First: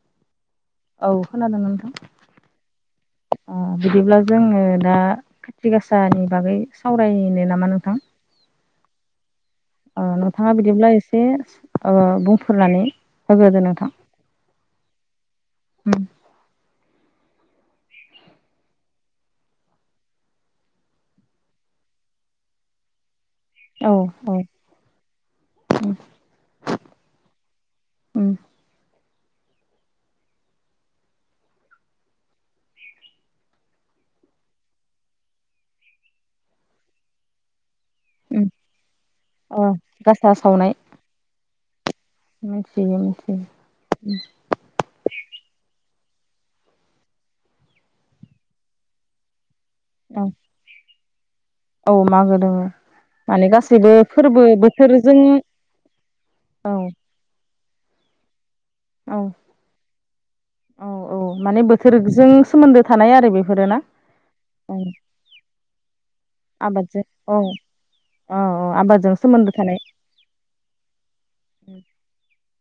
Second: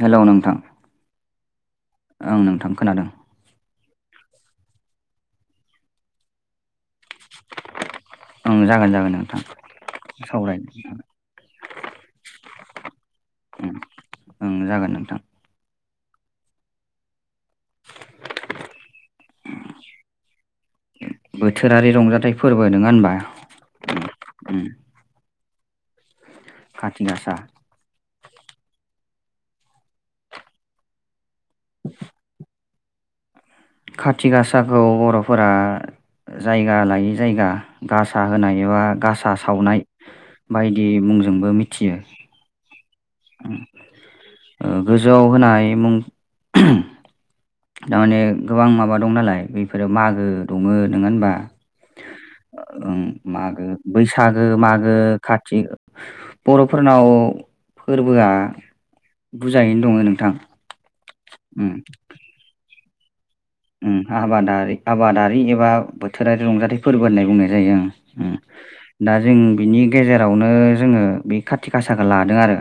Hello नोंथां औ खोनादों नोंथां ओं नोंथां खोनादों [unintelligible] बिदिब्ला जोंङो दा खाथि गासानि बागै सावरायनो नामा नोंथां जागोन-जागोन नोंथां ओ नोंथाङा बिदिब्ला सावरायनो एसे ओ बुंफोरनानै होग्रोदो ओं नोंथां ओं जागोन नोंथां [unintelligible] [unintelligible] बोथोरारि रंजाथाइ फोरबो नोङा होनबा औ औ उम [unintelligible] खाथि गासा उम [inaudible] खाथि गासाखौ बर'फोरा जायगा लायै जायगा गासा उम होनाय एबा गासा अ सावनाय गासा सावनाय बायदि मुंजोंबो मिथियो मिथियो मिथियो गोजौआव होनाय मुं थारमाने गोबां माबा दं नालाय बेफोरो मागो औ दङ नंङा होनबा औ मागो दोङो ओं माने मागो गासैबो फोरबो बैसागो मागो बोथोरजों खाथि औ बर'फोरनाव फोरबोआ औ बुरजायैनो दङ नोंथां औ औ माने बोथोरजों सोमोन्दो थानाय आरो बे ओं आबादारि आबादारि एबा बोथोरारि रंजाथाइ आबादजों फोरबो होननाय औ बुंनाय जायो ओं औ औ आबादजों दा जों सोमोन्दो थानाय बिनि गेजेरावनो जोङो बे खाति गासाखौ लादों आरो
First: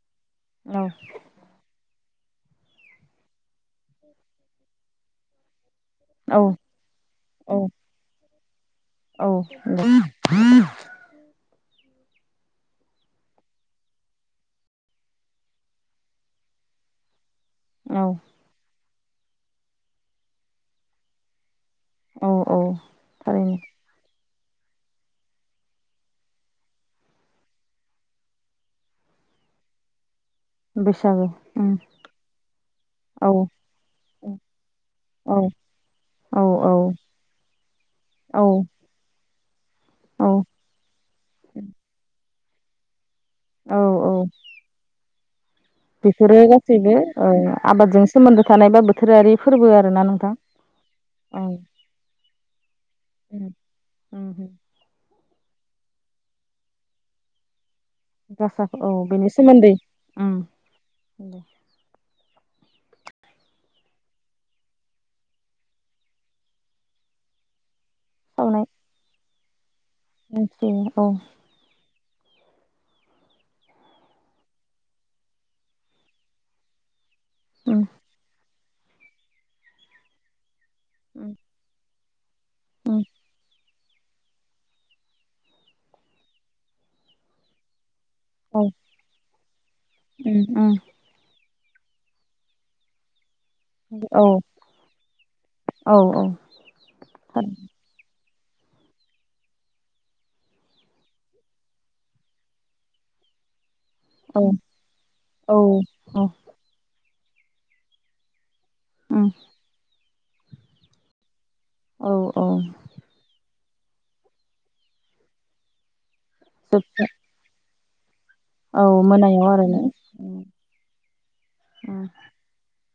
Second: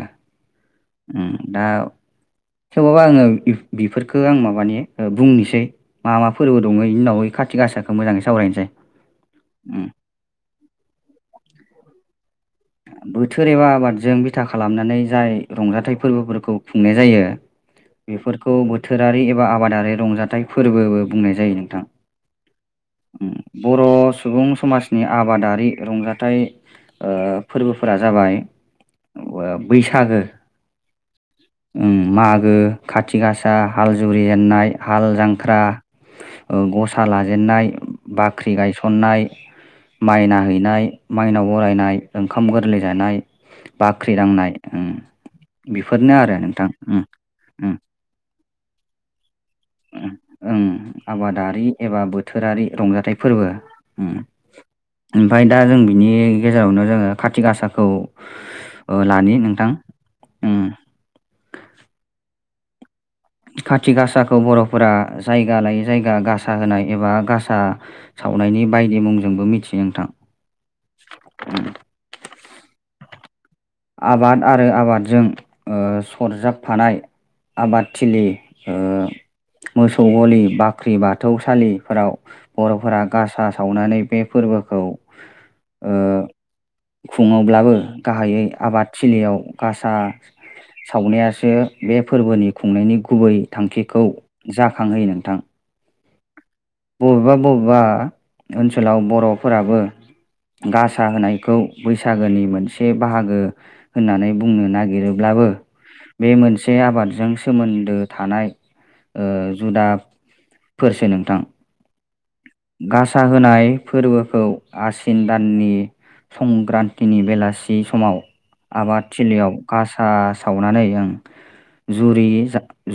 औ ओं दा सोरबाबा आङो बेफोरखौ आं माबानि बुंनोसै मा मा औ फोरबो दङ बि उनाव औ कारथि गासाखौ मोजाङै सावरायनोसै औ उम बोथोर एबा आबादजों बिथा खालामनानै जाय रंजाथाइ फोरबोफोरखौ खुंनाय जायो औ बेफोरखौ बोथोरारि एबा आबादारि रंजाथाइ फोरबोबो बुंनाय जायो नोंथां। औ औ थारैनो बर' सुबुं समाजनि आबादारि रंजाथाइ ओ फोरबोफोरा जाबाय बैसागो बैसागु ओं मागो खाथि गासा हाल जुरि जेननाय हाल औ जांख्रा औ औ गसा लाजेननाय बाख्रि औ गायसननाय माइना हैनाय माइनाव बरायनाय ओंखाम गोरलै जानाय औ बाख्रि दांनाय बेफोरनो आरो बेफोरो नोंथां गासैबो उम उम आबादजों सोमोन्दो थानाय बा बोथोरारि फोरबो आरोना नोंथां ओं औ आबादारि एबा बोथोरारि रंजाथाइ फोरबो उम ओं। उम ओमफ्राय दा जों बिनि गेजेरावनो जोङो खाथि गासा औ बेनि सोमोन्दै ओं उम दे खाथि गासाखौ बर'फोरा जायगा लायै जायगा गासा होनाय एबा गासा सावनाय सावनायनि बायदि मुंजोंबो मिथियो नोंथां मिथियो औ आबाद आरो आबादजों ओ सरजाबफानाय उम आबादथिलि ओ मोसौ गलि बाख्रि बाथौसालिफोराव उम बर'फोरा गासा सावनानै बे फोरबोखौ ओ खुङोब्लाबो गाहायै औ आबाद थिलियाव गासा उम उम सावनायासो बे फोरबोनि खुंनायनि गुबै थांखिखौ औ जाखांहोयो नोंथां औ बबेबा बबेबा ओनसोलाव बर'फोराबो गासा होनायखौ बैसागोनि मोनसे बाहागो होननानै औ बुंनो नागिरोब्लाबो औ औ बे मोनसे आबादजों सोमोन्दो थानाय ओ उम जुदाफोरसो नोंथां औ औ गासा होनाय फोरबोखौ आसिन दाननि जोबथा संक्रान्तिनि बेलासि समाव औ आबाद मोनायाव थिलियाव आरोना गासा उम सावनानै ओं उम जुरि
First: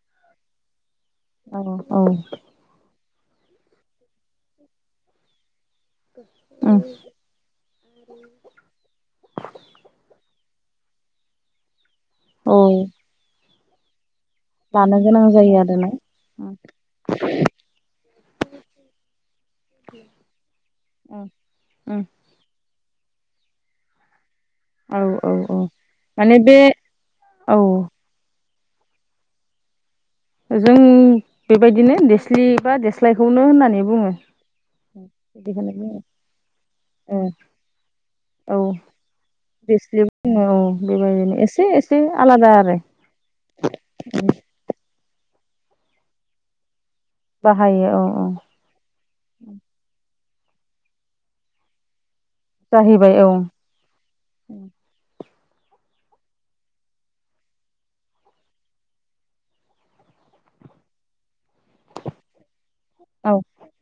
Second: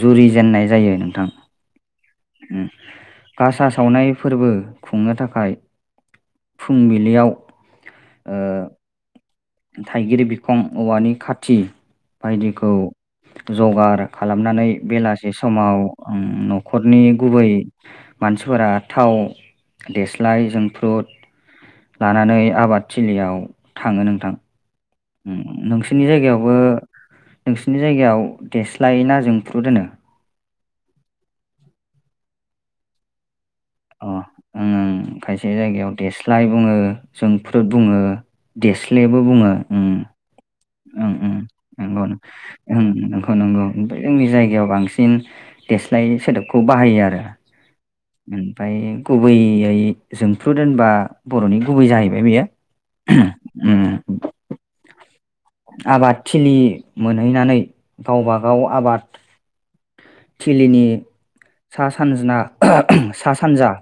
जुरि जेननाय जायो नों औ औ गासा सावनाय फोरबो खुंनो थाखाय औ फुंबिलियाव ओ खम औवानि खाथि बायदिखौ जगार खालामनानै लानो गोनां बेलासे जायो समाव आरोना न'खरनि गुबै मानसिफोरा थाव देस्लाय जोंफ्रुट लानानै आबाद थिलियाव थाङो नोंथां। औ औ औ नोंसिनि माने जायगायावबो बे औ नोंसिनि जायगायाव देस्लाय ना जोंफ्रुत होनो? जों बेबायदिनो देस्लि बा देस्लायखौनो होननानै अ बुङो। ओं ओं खायसे बिदिखौनो जायगायाव बुङो देस्लाय बुङो जोंफ्रुद बुङो। औ देस्लेबो बुंङो उम। देस्लि बुङो औ ओम बेबायदिनो एसे एसे नंगौ आलादा आरो नंगौ नंगौ जोंनि जायगायाव बांसि फिन देस्लाय सोदोबखौ बाहायो आरो। बाहायो औ औ ओमफफ्राय गुबैयै जोंफ्रुद होनबा बर'नि गुबै जाहैबाय बेयो जाहैबाय औ ओम। आबाद थिलि मोनहैनानै गावबा गाव आबाद थिलिनि सा सानजा औ सा सानजा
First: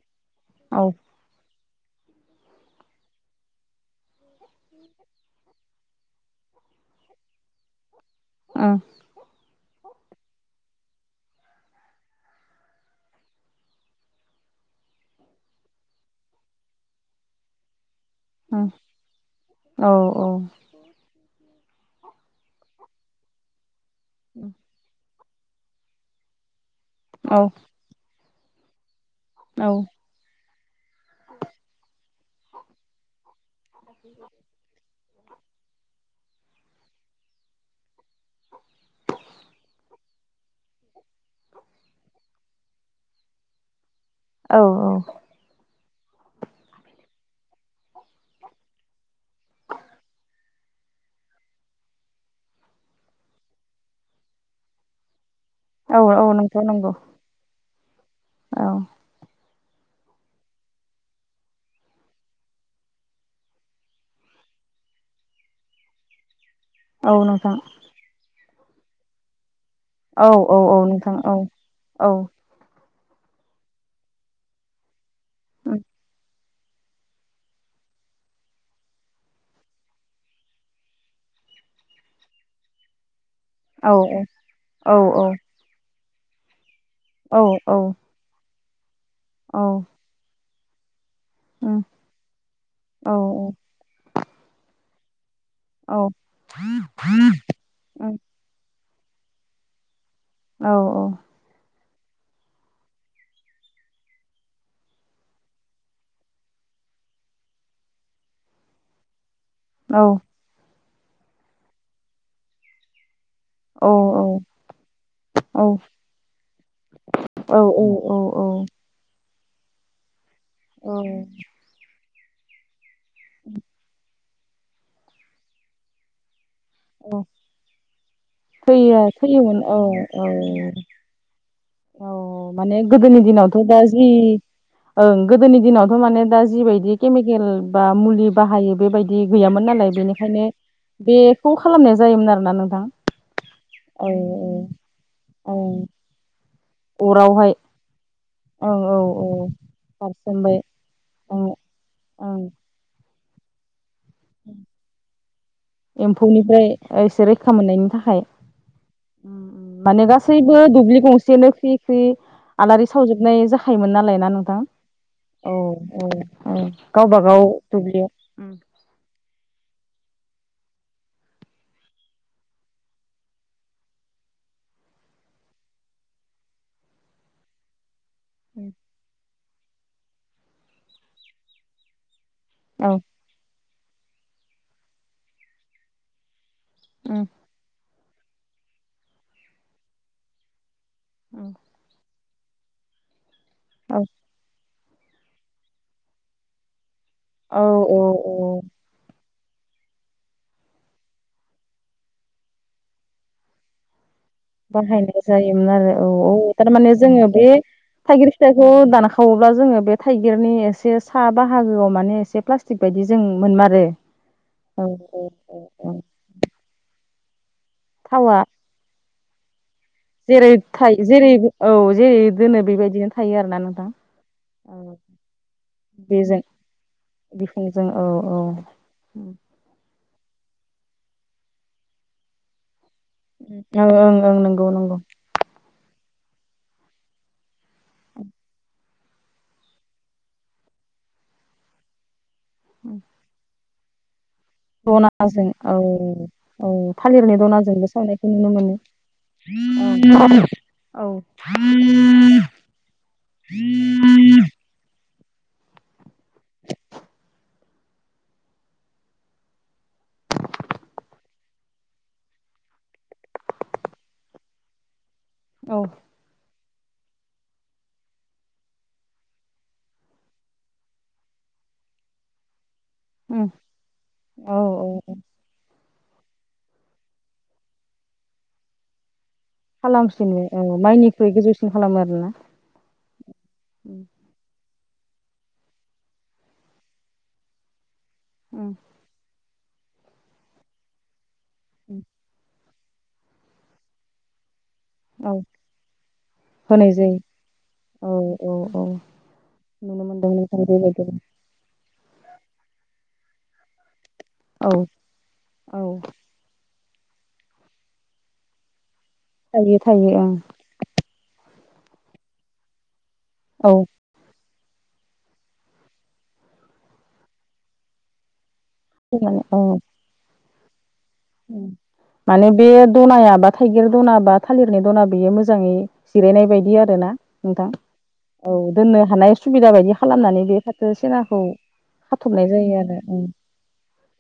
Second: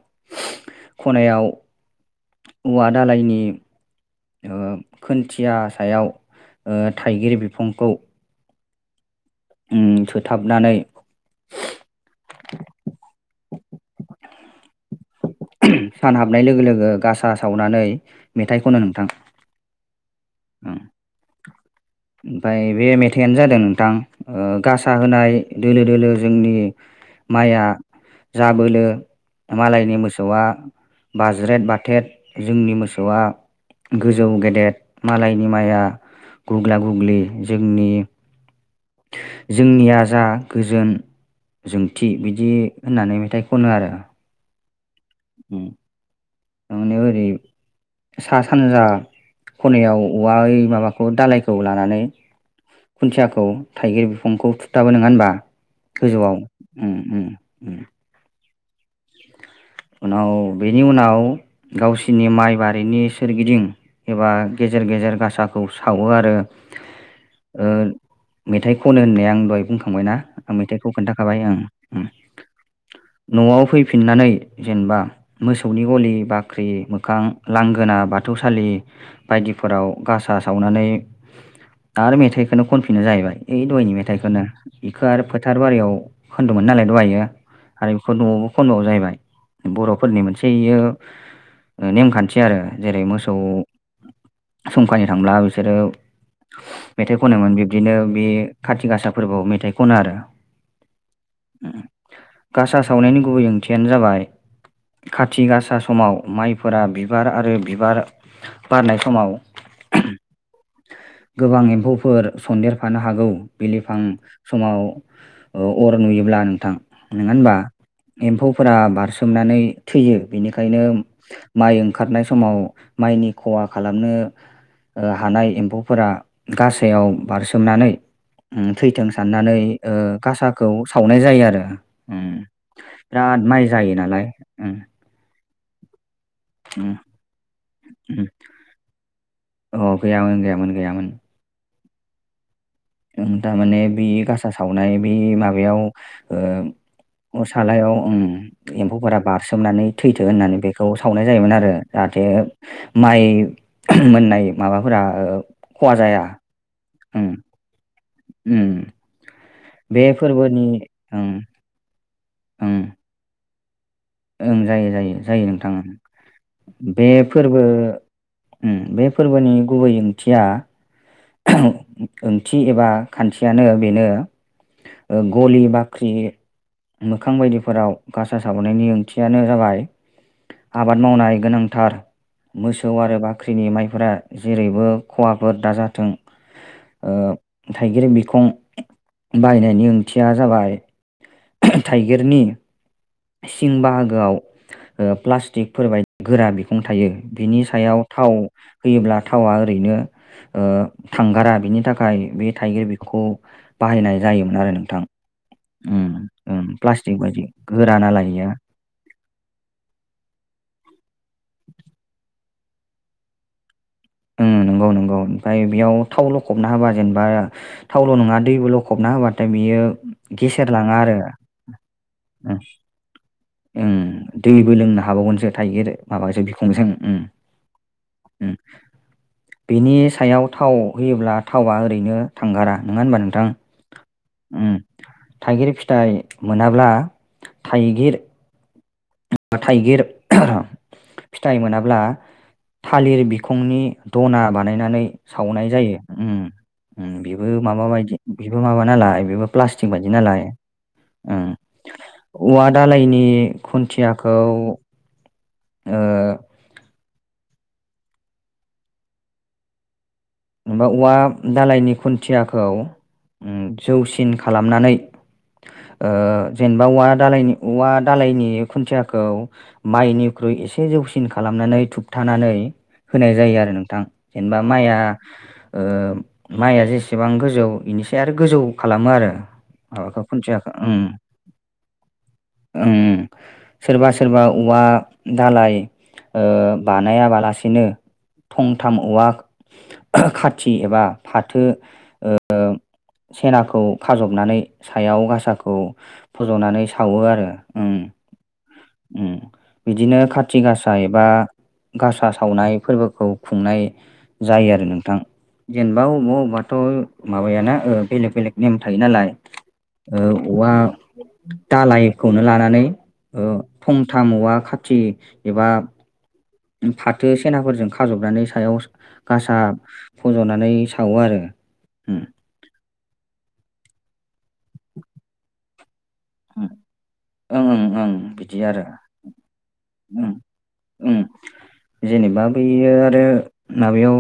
औ खनायाव औवा दालायनि खोनन्थिया सायाव थाइगिर बिफांखौ [unintelligible] उम सोथाबनानै सान हाबनाय लोगो लोगो गासा सावनानै मेथाइ खनो नोंथां। औ औ औ। ओमफफ्राय बे मेथाइनो जादों नोंथां गासा होनाय दोलो दोलो जोंनि माइया जाबोलो मालायनि मोसौ बा बाज्रेद बाथेद जोंनि मोसौआ गोजौ गेदेेर मालायनि माइया गुग्ला गुग्लि जोंनि जोंनिया जा गोजोन जोंथि बिदि होननानै मेथाइ खनो आरो औ औ। नुनायाव एरै [unintelligible] सा सानजा खनायाव औवा माबाखौ दालायखौ लानानै खुन्थियाखौ थाइगिर बिफांखौ थुरथाबो नंङा होनबा? औ औ गोजौआव नोंथां नंगौ उम उम औ। उनाव बेनि उनाव गावसिरनि माइ बारिनि सोरगिदिं एबा गेजेर गेजेर गेजेर गासाखौ सावो आरो। औ नोंथां। ओ मेथाइ खनो होननाय आं दहाय बुंखांबायना औ आं औ औ मेथाइखौ नोंथां खोन्थाखाबाय औ ओं ओं औ न'आव फैफिननानै जेनेबा मोसौनि गलि बा बाख्रि मोखां लांगोना बाथौसालि बायदिफोराव गासा सावनानै दा आरो मेथाइखौनो खनफिनो जाहैबाय। औ दयनि मेथाइखौनो बेखौ आरो औ फोथार बारियाव खोन्दोंमोन नालाय लायो औ आरो बेखौ न'आवबो खनन्द' जाहैबाय औ बर'फोरनि मोनसेयो उम नेमखान्थि आरो जेरै औ मोसौ समखानि थांब्ला बिसोरो औ मेथाइ खनोमोन बिब्दिनो उम बे खाथि गासा फोरबोआव मेथाइ खनो आरो। औ औ। गासा सावनायनि गुबै ओंथियानो जाबाय [inaudible] खाथि गासा समाव माइफोरा बिबार आरो बिबार बारनाय समाव औ। गोबां एम्फौफोर सन्देरफानो हागौ औ बिलिफां औ समाव अर नुयोब्ला नोंथां नोंङा होनबा औ एम्फौफोरा बारसोमनानै थैयो बेनिखायनो माइ ओंखारनाय समाव माइनि खहा खालामनो हानाय एम्फौफोरा गासायाव बारसोमनानै उम फैयो थैथों साननानै फैयोमोन औ ओ गासाखौ औ सावनाय जायो आरो औ माने गोदोनि दिनावथ' दा जि लाय उम ओं गोदोनि दिनावथ' माने दा जिबायदि उम केमिकेल बा उम मुलि बाहायो बेबाय बिदि गैयामोन नालाय अ गैयामोन बेनिखायनो गैयामोन गैयामोन बेखौ खालामनाया जायोमोन आरोना नों थारमाने बे गासा सावनाय बे औ माबायाव अरावहाय असालायाव ओं औ एम्फौफोरा औ बारसोमनानै थैथो होननानै बारसोमबाय बेखौ सावनाय ओं जायोमोन आरो जाहाथे ओं माइ मोननाय माबाफोरा ओ खहा जाया एम्फौनिफ्राय एसे ओम रैखा मोननायनि थाखाय ओम बे माने गासैबो फोरबोनि दुब्लि ओं गंसेनो ख्रि ख्रि ओं आलारि सावजोबनाय जा खायोमोन नालाय ना ओं नोंथां जायो जायो जायो औ नोंथां औ औ बे गावबागाव फोरबो दुब्लियाव बे फोरबोनि गुबै ओंथिया ओंथि एबा खान्थियानो बेनो गलि बाख्रि मोखां बायदिफोराव गसाार साबनायनि ओंथियानो जाबाय आबाद मावनाय गोनांथार औ मोसौ आरो बाख्रिनि माइफोरा जेरैबो खवाफोर दाजाथों थाइगिर बिखं बायनायनि ओंथिया जाबाय औ। गिरनि सिं बाहागोआव ओ प्लासटिकफोर बाय गोरा बि थायो औ बिनि औ सायाव थाव औ होयोब्ला थावआ ओरैनो ओ थांगारा बिनि थाखाय बे थाइगिर बिखौ बाहायनाय जायोमोन आरो नोंथां बाहायनाय जायोमोन आरो औ उम औ उम थारमाने प्लास्टिक जोङो बायदि बे गोरा नालाय थाइगिर इयो फिथाइखौ दाना खावोब्ला जोङो बे थाइगिरनि एसे साहा बाहागोआव माने एसे प्लास्टिक बायदि जों मोनमारो औ नंगौ नंगौ औ औ ओमफ्राय औ बेयाव थाव लखबना होबा जेनेबा थावल' थावा नङा दैबो लखबना होबाथाय बियो जेरै गेसेरलाङा थायो आरो जेरै औ जेरै दोनो ओं बेबायदिनो थायो आरो ना नोंथां ओं दैबो औ लोंनो हाबावगोनसो थाइगिर बेजों माबाजों बिखंजों उम बिखजों औ औ उ नि सायाव थाव होयोब्ला थावा ओरैनो थांगारा नङा होनबा ओं ओं ओं नंगौ नोंथां नंगौ थाइगिर फिथाइ मोनाब्ला थाइगिर थाइगिर फिथाइ मोनाब्ला थालिर बिखौ फुंनि दना बानायनानै दनाजों सावनाय औ जायो उम औ उम थालिरनि बेबो माबा दनाजोंबो बायदि सावनायखौ नुनो बेबो मोनो माबा नाला बो प्लासटिक बायदि ओं औ नालाय औ औवा दालायनि खुन्थियाखौ ओ [inaudible] जेनबा औवा दालायनि खुन्थियाखौ जौसिन खालामनानै औ जेनेबा औवा दालायनि औवा दालायनि खुन्थियाखौ माइनिख्रुइ एसे जौसिन खालाम नानै थुबथानानै होनाय उम जायो आरो नोंथां जेनेबा औ औ माइआ ओ माइया जेसेबां गोजौ बेनोसै आरो गोजौ खालामो आरो माबाखौ खालामसिनो औ खुन्थियाखौ ओं माइनिख्रुइ गोजौसिन खालामो आरोना। सोरबा सोरबा औवा दालइ बानायाबालासिनो उम थंथाम औवा खाथि एबा फाथो सेनाखौ खाजबनानै सायाव औ गासाखौ फज'नानै होनाय जायो सावो आरो औ औ औ ओ नुनो बिदिनो मोनदों खाथि नोंथां आसा बेबायदिनो एबा गासा सावनाय फोरबोखौ खुंनाय जायो औ आरो नोंथां औ जेनेबा अबेबा अबेबा थ'माबाय ना बेलेग बेलेक नेम थायो नालाय थायो थायो ओं औवा दालायखौनो लानानै औ थंथाम औवा खाथि एबा फाथो सनाफोरजों खाजबनानै सायाव माने गासा औ फज'नानै सावो आरो उम माने बे दनायाबा थाइगिर दनाबा थालिरनाय दना बेयो मोजाङै जिरायनाय बायदि आर ना ओं नोंथां। ओं ओं बिदि औ आरो दोननो हानाय सुबिदा बायदि उम खालामनानै बे फाथो उम सनाखौ जेनेबा बेयो आरो माबायाव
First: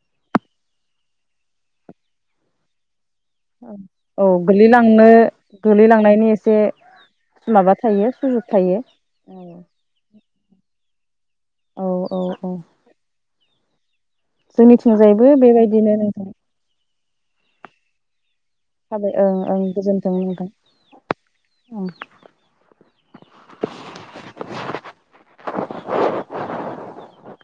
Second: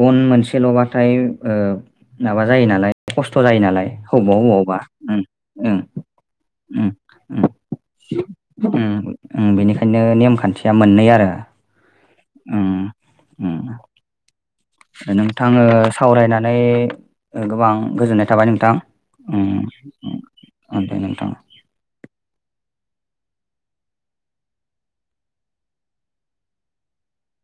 गन मोनसेल'बाथाय माबा जायो नालाय खस्थ' जायो नालाय औ अबाव अबयावबा गोलैलांनो गोलैलांनायनि एसे माबा थायो सुजुग थायो बेनिखायनो नेमखान्थिया मोननै आरो औ औ औ। उम [inaudible] जोंनिथिंजायबो नोंथाङो बेबायदिनो नोंथां सावरायनानै गोबां गोजोननाय थाबाय नोंथ। हाबै ओं ओं गोजोनथों बुंबाय उम दे नोंथां ओं [inaudible]